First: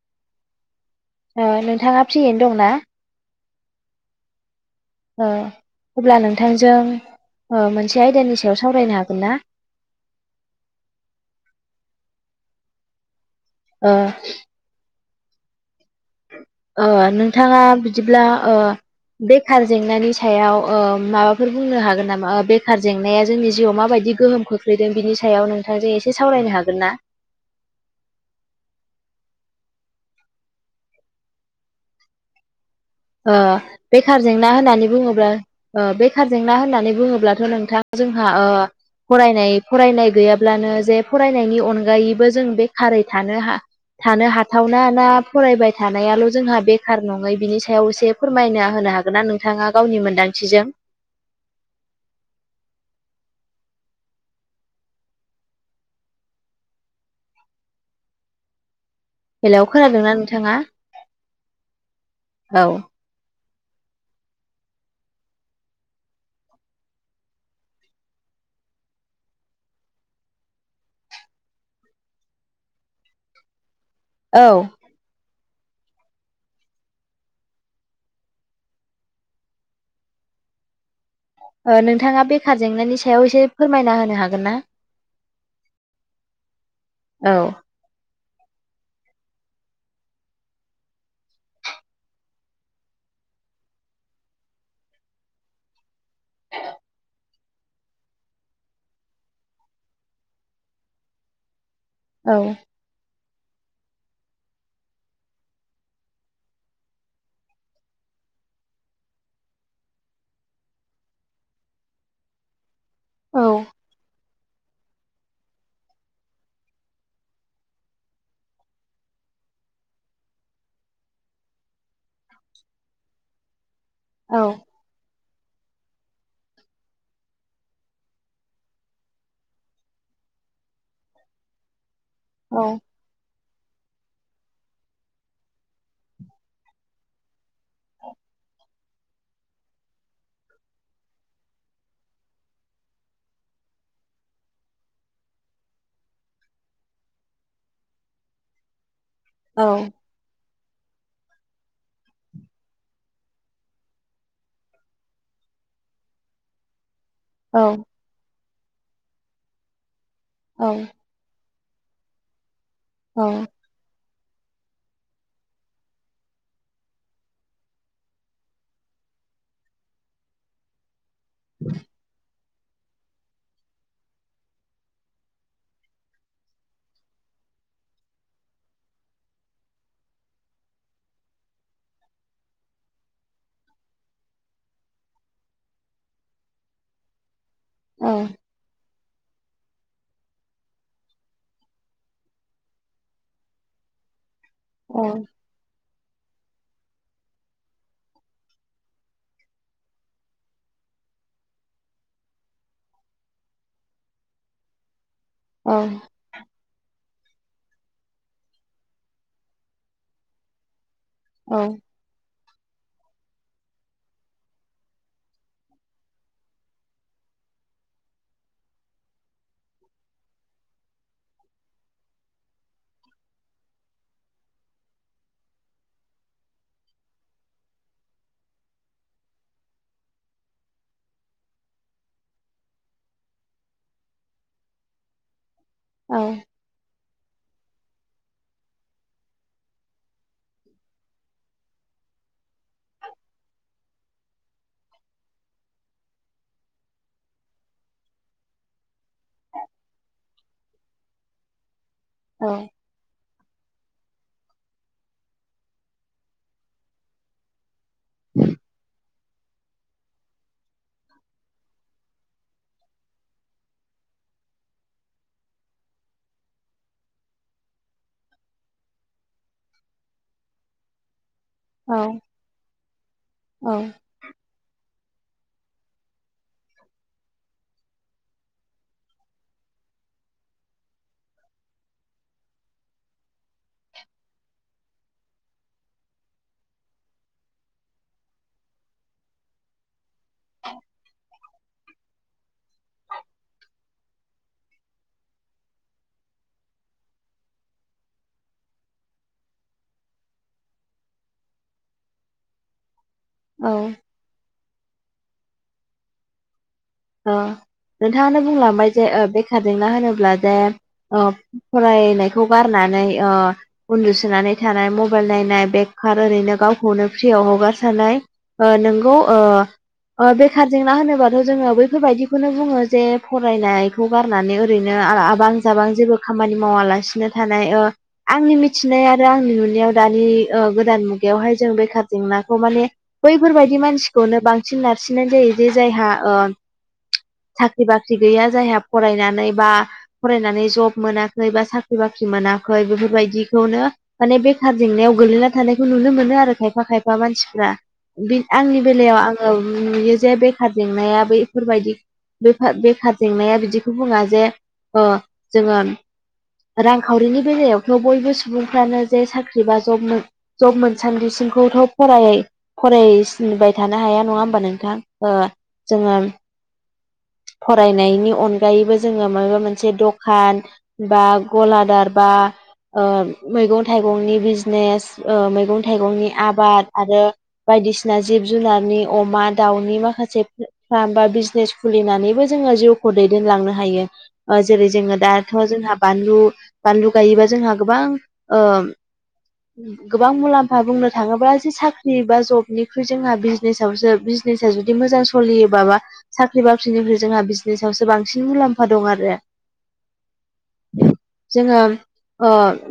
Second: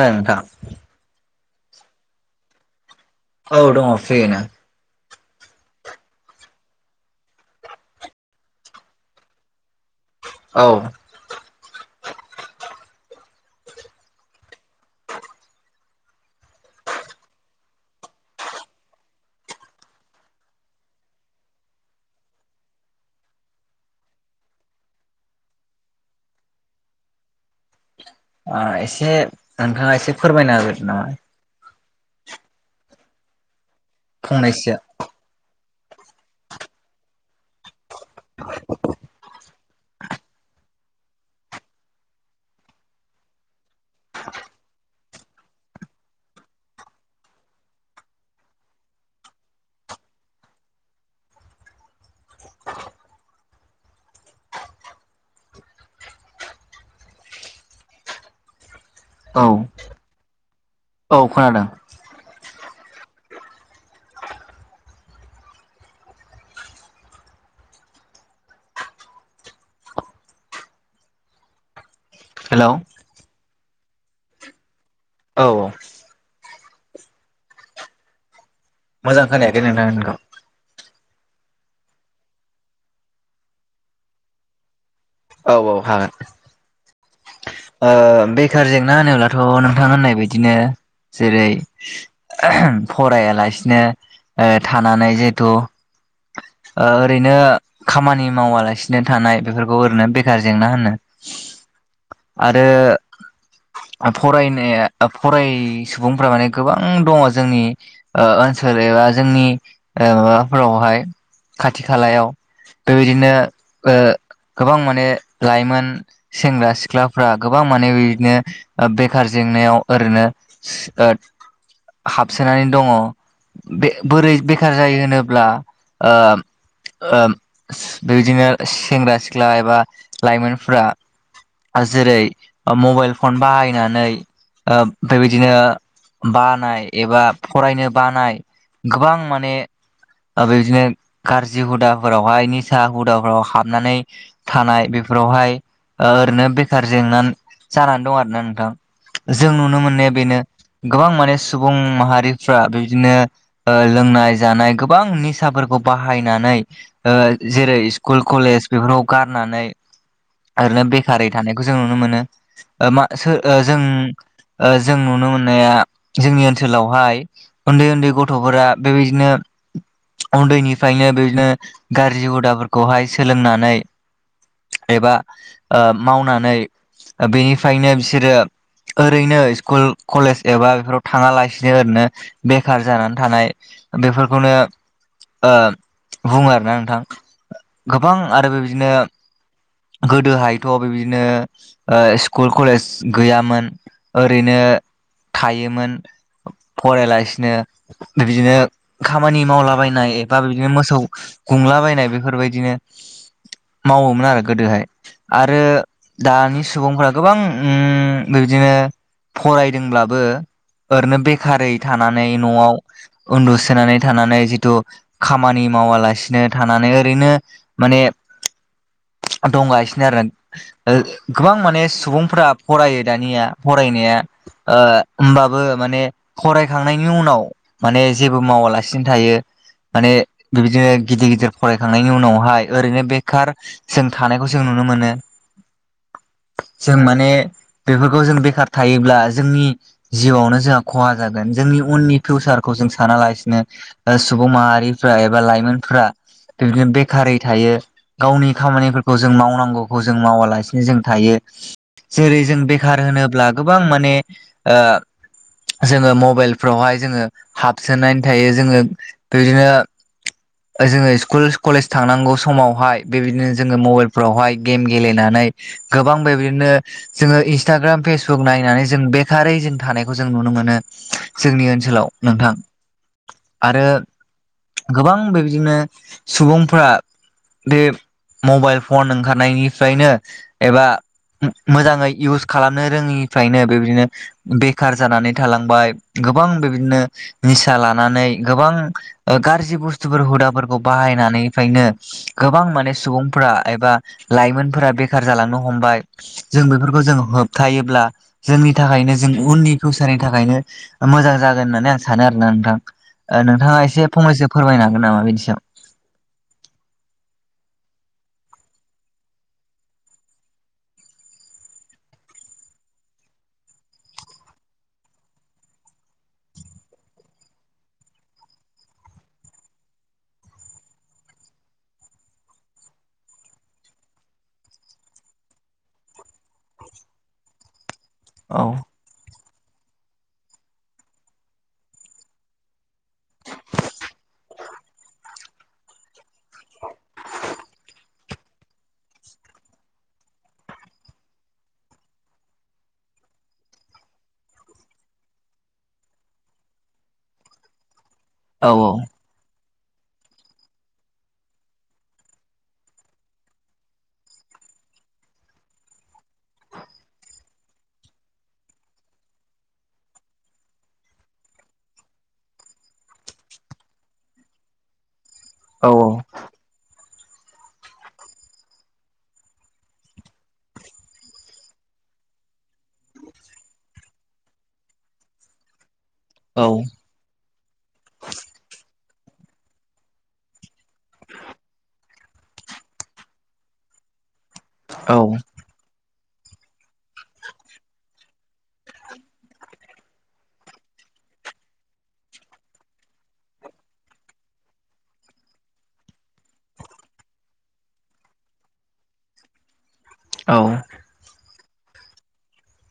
ओ नोंथां ओ नोंथाङा फ्रियैनो दंना? औ दङ फ्रियैनो। अ अब्ला नोंथांजों मोनसे आयदानि सायाव सावरायनो हागोन ना? औ। ओ। ओ नोंथाङा बिदिब्ला ओ बेखार जेंनानि सायाव ओ माबाफोर बुंनो हागोन नामा? ओ बेखार जेंनाया जोंनि जिउआव माबायदि गोहोम खोख्लैदों बिनि सायाव नोंथांजों एसे सावरायनो हागोन ना? ओ एसे नोंथाङा एसे फोरमायनो होगोरदो नामा? ओ बेखार जेंना फंनैसो होननानै बुङोब्ला ओ बेखार जेंना होननानै बुङोब्लाथ नोंथां जोंहा ओ फरायनाय फरायनाय गैयाब्लानो जे फरायनायनि अनगायैबो जों बेखारै थानो हा थानो हाथावना ना फरायबाय थानायाल जोंहा बेखार नङै बिनि सा सायाव एसे फोरमायना होनो हागोन ना नोंथाङा गावनि मोनदांथिजों? औ बेलायाव खोनादोंना नोंथाङा? औ खोनादों। औ। हेलौ औ। औ। मोजां खोनायाखै नोंथांनिखौ। ओ नोंथाङा बेखार जेंनानि सायाव एसे फोरमायना होनो हागोन ना? औ हागोन। औ। ओ बेखार जेंना होनोब्लाथ नोंथां होननाय बदिनो जेरै फरायालासिनो थानानै जिहेथु ओ ओरैनो खामानि मावालासिनो थानाय बेफोरखौ ओरैनो बेखार जेंना होनो। औ आरो फरायनाया फराय सुबुंफोरा माने गोबां दङ जोंनि ओ ओनसोल एबा जोंनि माबाफोरावहाय खाथि खालायाव बेबादिनो औ ओ गोबां माने लाइमोन सेंग्रा सिख्लाफ्रा गोबां माने बिदिनो बेखार जेंनायाव ओरैनो ओ हाबसोनानै दङ बे बोरै औ बेखार जायो होनोब्ला ब्ला ओ ओ बेबायदिनो सेंग्रा सिख्ला एबा लाइमोनफोरा जेरै औ मबाइल फन बाहायनानै ओ बेबायदिनो बानाय एबा फरायनो बानाय गोबां माने बे बिदिनो गाज्रि हुदाफोरावहाय निसा हुदाफोराव हाबनानै थानाय बेफोरावहाय ओरैनो ओ बेखार जेंना जानानै दं आरोना नोंथां। जों औ नुनो मोननाया बेनो गोबां माने सुबुं माहारिफ्रा बेबादिनो ओ लोंनाय जानाय गोबां निसाफोरखौ बाहायनानै ओ औ जेरै स्कुल कलेज बेफोराव गारनानै ओरैनो बे खारै थानायखौ जों नुनो मोनो ओ मा सोर औ ओ जों ओ जों नुनो मोननाया जोंनि ओनसोलावहाय उन्दै उन्दै गथ'फोरा बेबायदिनो उन्दैनिफ्रायनो बे ओ गाज्रि हुदाफोर खौहाय सोलोंनानै एबा ओ मावनानै ओ बेनिफ्रायनो बिसोरो ओरैनो स्कुल कलेज एबा बेफोराव थाङा लासिनो ओरैनो बेखार जानानै थानाय बेफोरखौनो ओ बुङो आरोना नोंथां औ गोबां आरो बेबायदिनो गोदोहायथ' बेबायदिनो ओ स्कुल कलेज गैयामोन ओरैनो अ थायोमोन फरायालासिनो बिबादिनो खामानि मावलाबायनाय एबा बिदिनो मोसौ गुंलाबायनाय बेफोरबायदिनो मावोमोन आरो गोदोहाय आरो दानि सुबुंफ्रा गोबां उम बेबादिनो फरायदोंब्लाबो ओरैनो बेखारै थानानै न'आव उन्दुसोनानै थानानै जिथु खामानि मावालासिनो थानानै ओरैनो माने दंगासिनो आरो। ओ गोबां माने सुबुंफोरा फरायो दानिया फरायनाया ओ होमबाबो माने फरायखांनायनि उनाव माने जेबो मावालासिनो थायो। माने बिबायदिनो गिदिर गिदिर फरायखांनायनि उनावहाय ओरैनो बेखार जों थानायखौ जों नुनो मोनो। ओं जों माने बेफोरखौ जों बेखार थायोब्ला जोंनि जिउआवनो जोंहा खहा जागोन जोंनि उननि फिउसारखौ जों सानालासिनो ओ सुबुं माहारिफ्रा एबा लाइमोनफ्रा बिबादिनो बेखारै थायो गावनि खामानिफोरखौ जों मावनांगौखौ जों मावालासिनो जों थायो जेरै जों बे खार होनोब्ला गोबां माने ओ जोङो मबाइलफ्रावहाय जोङो हाबसोनानै थायो जोङो। बेबादिनो ओ जोङो स्कुल कलेज थांनांगौ समावहाय बेबायदिनो जोङो मबाइलफ्रावहाय गेम गेलेनानै गोबां बेबायदिनो जोङो इन्स्टाग्राम फेसबुक नायनानै जों बेखारै जों थानायखौ जों नुनो मोनो। जोंनि ओनसोलाव नोंथां ओ आरो गोबां बेबायदिनो सुबुंफोरा बे मबाइल फन ओंखारनायनिफ्रायनो एबा मोजाङै इउस खालामनो रोङिनिफ्रायनो बेबायदिनो बेखार जानानै थालांबाय गोबां बिबादिनो निसा लानानै गोबां ओ गाज्रि बुस्थ थुफोर हुदाफोरखौ बाहायनानैफायनो गोबां माने फोरा एबा लाइमोनफोरा बेखार जालांनो हमबाय। जों बेफोरखौ जों होबथायोब्ला जोंनि थाखायनो जों उननि फिउसारनि थाखायनो मोजां जागोन होननानै आं सानो आरो ना नोंथां ओ नोंथाङा एसे फंनैसो फोरमायनो हागोन नामा बेनि सायाव। ओ नोंथाङानो बुंलांबाय जे ओ बेखार जेंना होनोब्ला जे ओ फरायनायखौ गारनानै ओ उन्दुसोनानै थानाय मबाइल नायनाय बेखार ओरैनो गावखौनो फ्रियाव हगारसारनाय। नोंगौ बेखार जेंना होनोबाथ' जोङो बै बेफोरबायदिखौनो बुङो जे फरायनायखौ गारनानै ओरैनो आबां जाबां जेबो खामानि मावालासिनो थानाय आंनि औ मिथिनाया आरो आंनि नुनायाव दानि गोदान मुगायावहाय जों बेखार जेंनाखौ माने बैफोरबायाददि मानसिखौनो बांसिन नारसिननाय जायो जे जायहा [unintelligible] साख्रि बाख्रि गैया जायहा फरायनानै बा फरायनानै जब मोनाखै बा साख्रि बाख्रि मोनाखै बेफोरबायदिखौनो माने बे खार जेंनायाव गोगलैना थानायखौ नुनो मोनो आरो खायफा खायफा मानसिफ्रा औ आंनि बेलायाव आङो नुयो जे बेखार जेंनाया ब बेफोरबायदि बे बेखार जेंनाया बिदिखौ बुङा जे जोङो रांखावरिनि बेलायावथ' बयबो सुबुंफ्रानो जे साख्रि बा जब जब मोनसानदि बिसिमखौथ' फरायै फरायसिनबाय थानो हाया नङा होमबा नोंथां औ औ जोङो फरायनायनि अनगायैबो जोङो माबा मोनसे दखान बा गलादार बा ओ मैगं थाइगंनि बिजनेस मैगं थाइगंनि औ आबाद आरो बायदिसिना जिब जुनारनि अमा दाउनि माखासे बा बिजनेस खुलिनानैबो जोङो जिउखौ दैदेनलांनो हायो जेरै जोङो दा जोंहा बानलु बानलु गायोबा जोंहा गोबां गोबां मुलाम्फा बुंनो थाङोब्ला जे साख्रि बा जबनिख्रुइ जोंहा बिजनेसावसो जिनिसा जुदि मोजां सोलियोबाबा साख्रि बाख्रिनिफ्राय जोंहा बिजनेसावसो बांसिन मुलाम्फा दं आरो औ जोङो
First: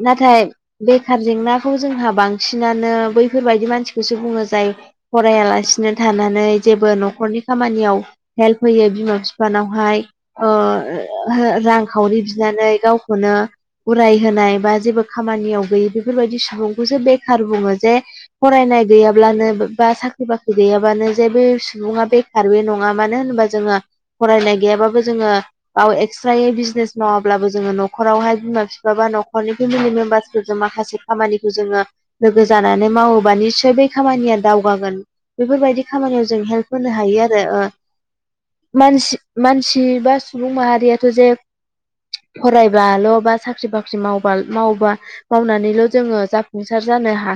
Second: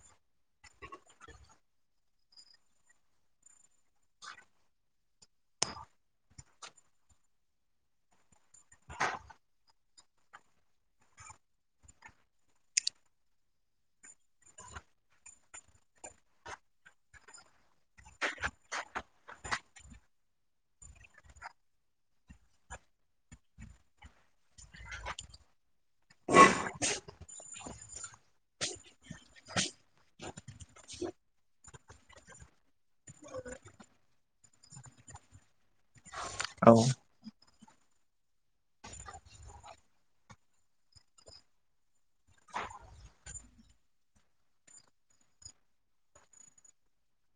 नाथाय बेखार जेंनाखौ जोंहा बांसिनानो बैफोरबायदि मानसिखौसो बुङो जाय फरायलासिनो थानानै जेबो न'खरनि खामानियाव हेल्प होयो बिमा बिफानावहाय ओ रांखावरि बिनानै गावखौनो उराय होनोनाय बा जेबो खामानियाव गैयि बेफोरबायदि सुबुंखौसो बेखार बुङो जे फरायनाय गैयाब्लानो बा साख्रि बाख्रि गैयाब्लानो जेबो सुबुङा बेखारबो नङा मानो होनोबा जोङो फरायनाय गैयाबाबो जोङो बाव एक्सट्रायै बिजनेस मावाब्लाबो जोङो न'खरावहाय बिमा बिफा बा न'खरनि फेमिलि मेम्बार्सफोरजों माखासे खामानिखौ जोङो लोगो जानानै मावोबा निसय बेै खामानिया दावगागोन बेफोरबायदि खामानियाव जों औ हेल्प होनो हायो आरो मानसि मानसि बा सुबुं माहारियाथ' जे फरायबाल' बा साख्रि बाख्रि मावबा मावबा मावनानैल' जोङो जाफुंसार जानो हा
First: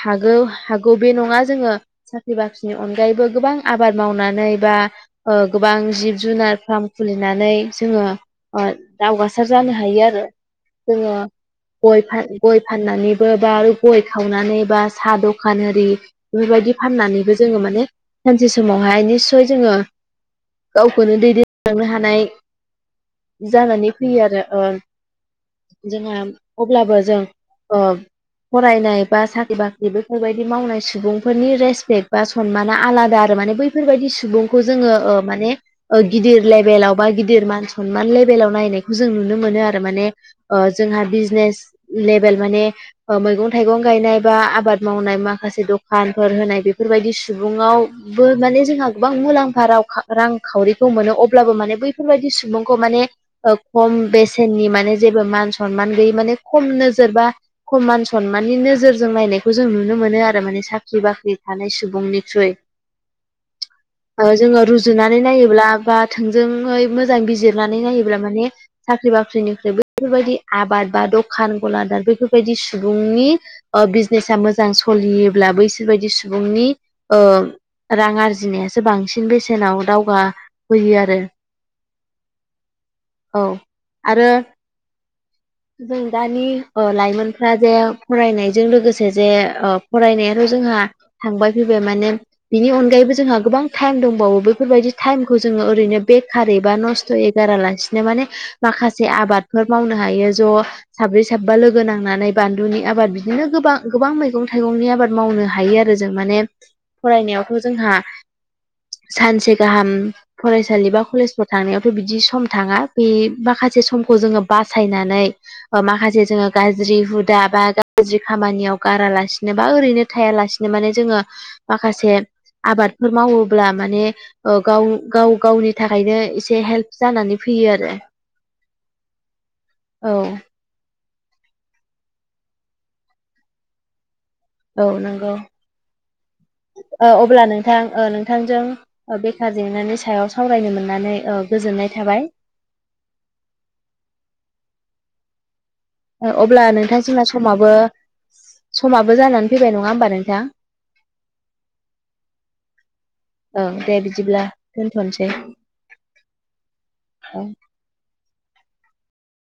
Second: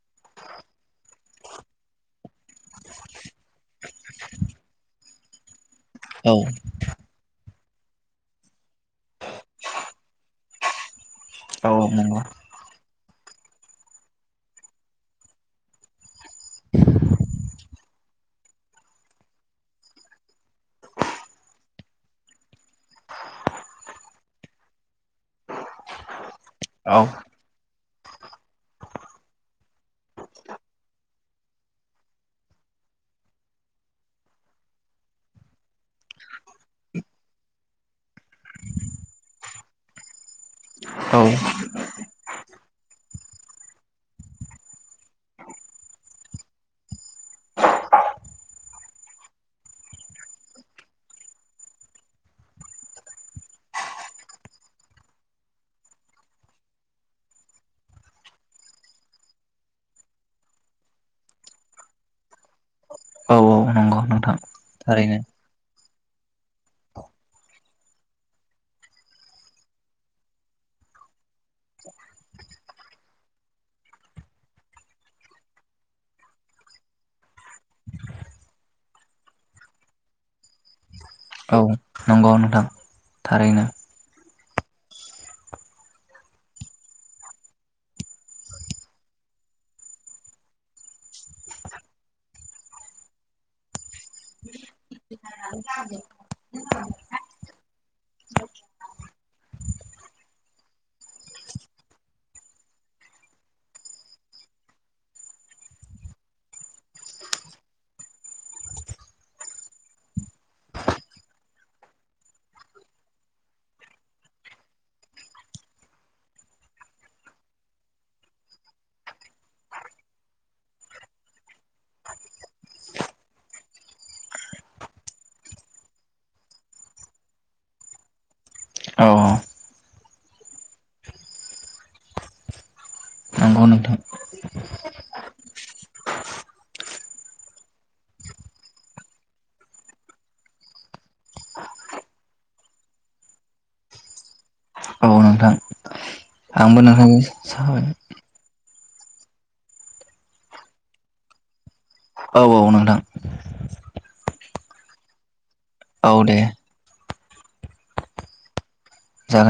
हागौ हागौ बे नङा जोङो साख्रि बाख्रिनि अनगायैबो गोबां आबाद मावनानै बा गोबां जिब औ जुनार फार्म खुलिनानै जोङो दावगासार जानो हायो आरो जोङो औ गय नंगौ फा गय फाननानैबो बा आरो गय खावनानै बा साहा दखान आरि बेफोरबायदि फाननानैबो जोङो माने सानसे समावहाय जोङो गावखौनो दैदेनलांनो हानाय जानानै फैयो आरो जोंहा औ अब्लाबो जों ओ फरायनाय बा साख्रि बाख्रि बेफोरबायदि मावनाय सुबुंफोरनि रेसपेक्ट बा सनमाना आलादा आरो माने बैफोरबायदि सुबुंखौ जोङो माने ओ गिदिर लेभेलाव बा गिदिर मान सनमान लेभेलाव नायनायखौ जों नुनो मोनो आरो माने ओ जोंहा औ बिजनेस लेभेल माने ओ मैगं थाइगं गायनाय बा आबाद मावनाय माखासे दखानफोर होनाय बेफोरबायदि सुबुंआव [unintelligible] गोबां मुलाम्फा रांखावरिखौ मोनो अब्लाबो माने बैफोरबायदि सुबुंखौ माने खम बेसेननि माने जेबो मान सनमान गैयै माने खम नोजोरबा समान सनमाननि नोजोरजों नायनायखौ जों नुनो मोनो आरो माने साख्रि बाख्रि थानाय सुबुंनिख्रुय औ नंगौ नोंथां जोङो रुजुनानै थारैनो नायोब्ला बा थोंजोङै मोजां बिजिरनानै नायोब्ला माने साख्रि बाख्रिनिफ्राय बैफोरबायदि आबाद बा दखान गलादार बेैफोरबायदि सुबुंनि बिजनेसा मोजां सलियोब्ला बैसोर बायदि सुबुंनि रां आरजिनायासो बांसिन बेसेनाव दावगाहोयो आरो औ नंगौ नोथां औ थारैनो आरो जों दानि लाइमोनफ्रा जे फरायनायजों लोगोसे जे फरायनायाथ' जोंहा थांबाय फैबाय माने बिनि अनगायैबो जोंहा गोबां टाइम दंबावो बेफोरबायदि टाइमखौ जोङो ओरैनो बेखारै बा नस्थ'यै गारालासिनो माने माखासे आबादफोर मावनो हायो ज' साब्रै साबा लोगो नांनानै बानलुनि आबाद बिदिनो गोबां गोबां मैगं थाइगंनि आबाद मावनो हायो आरो जों माने फरायनायावथ' जोंहा सानसे गाहाम फरायसालि बा कलेजफ्राव थांनायावथ' बिदि सम थाङा बे माखासे समखौ जोङो बासायनानै माखासे जोङो गाज्रि हुदा बा गाज्रि खामानियाव गारालासिनोबा ओरैनो थायालासिनो माने जोङो माखासे आबादफोर मावो ब्ला माने गाव गाव गावनि थाखायनो एसे हेल्प जानानै फैयो आरो [inaudible] औ नंगौ नोंथां औ नंगौ अब्ला नोंथां नोंथांजों बेखार जेंनानि सायाव सावरायनो मोननानै गोजोननाय थाबाय औ नोंथां अब्ला आंबो नोंथां नोंथांजों जोंना समाबो सावरायनो जानानै फैबाय नङा होमबा नोंथां औ औ नोंथां औ दे बिदिब्ला दोनथ'नोसै औ दे औ। जागोन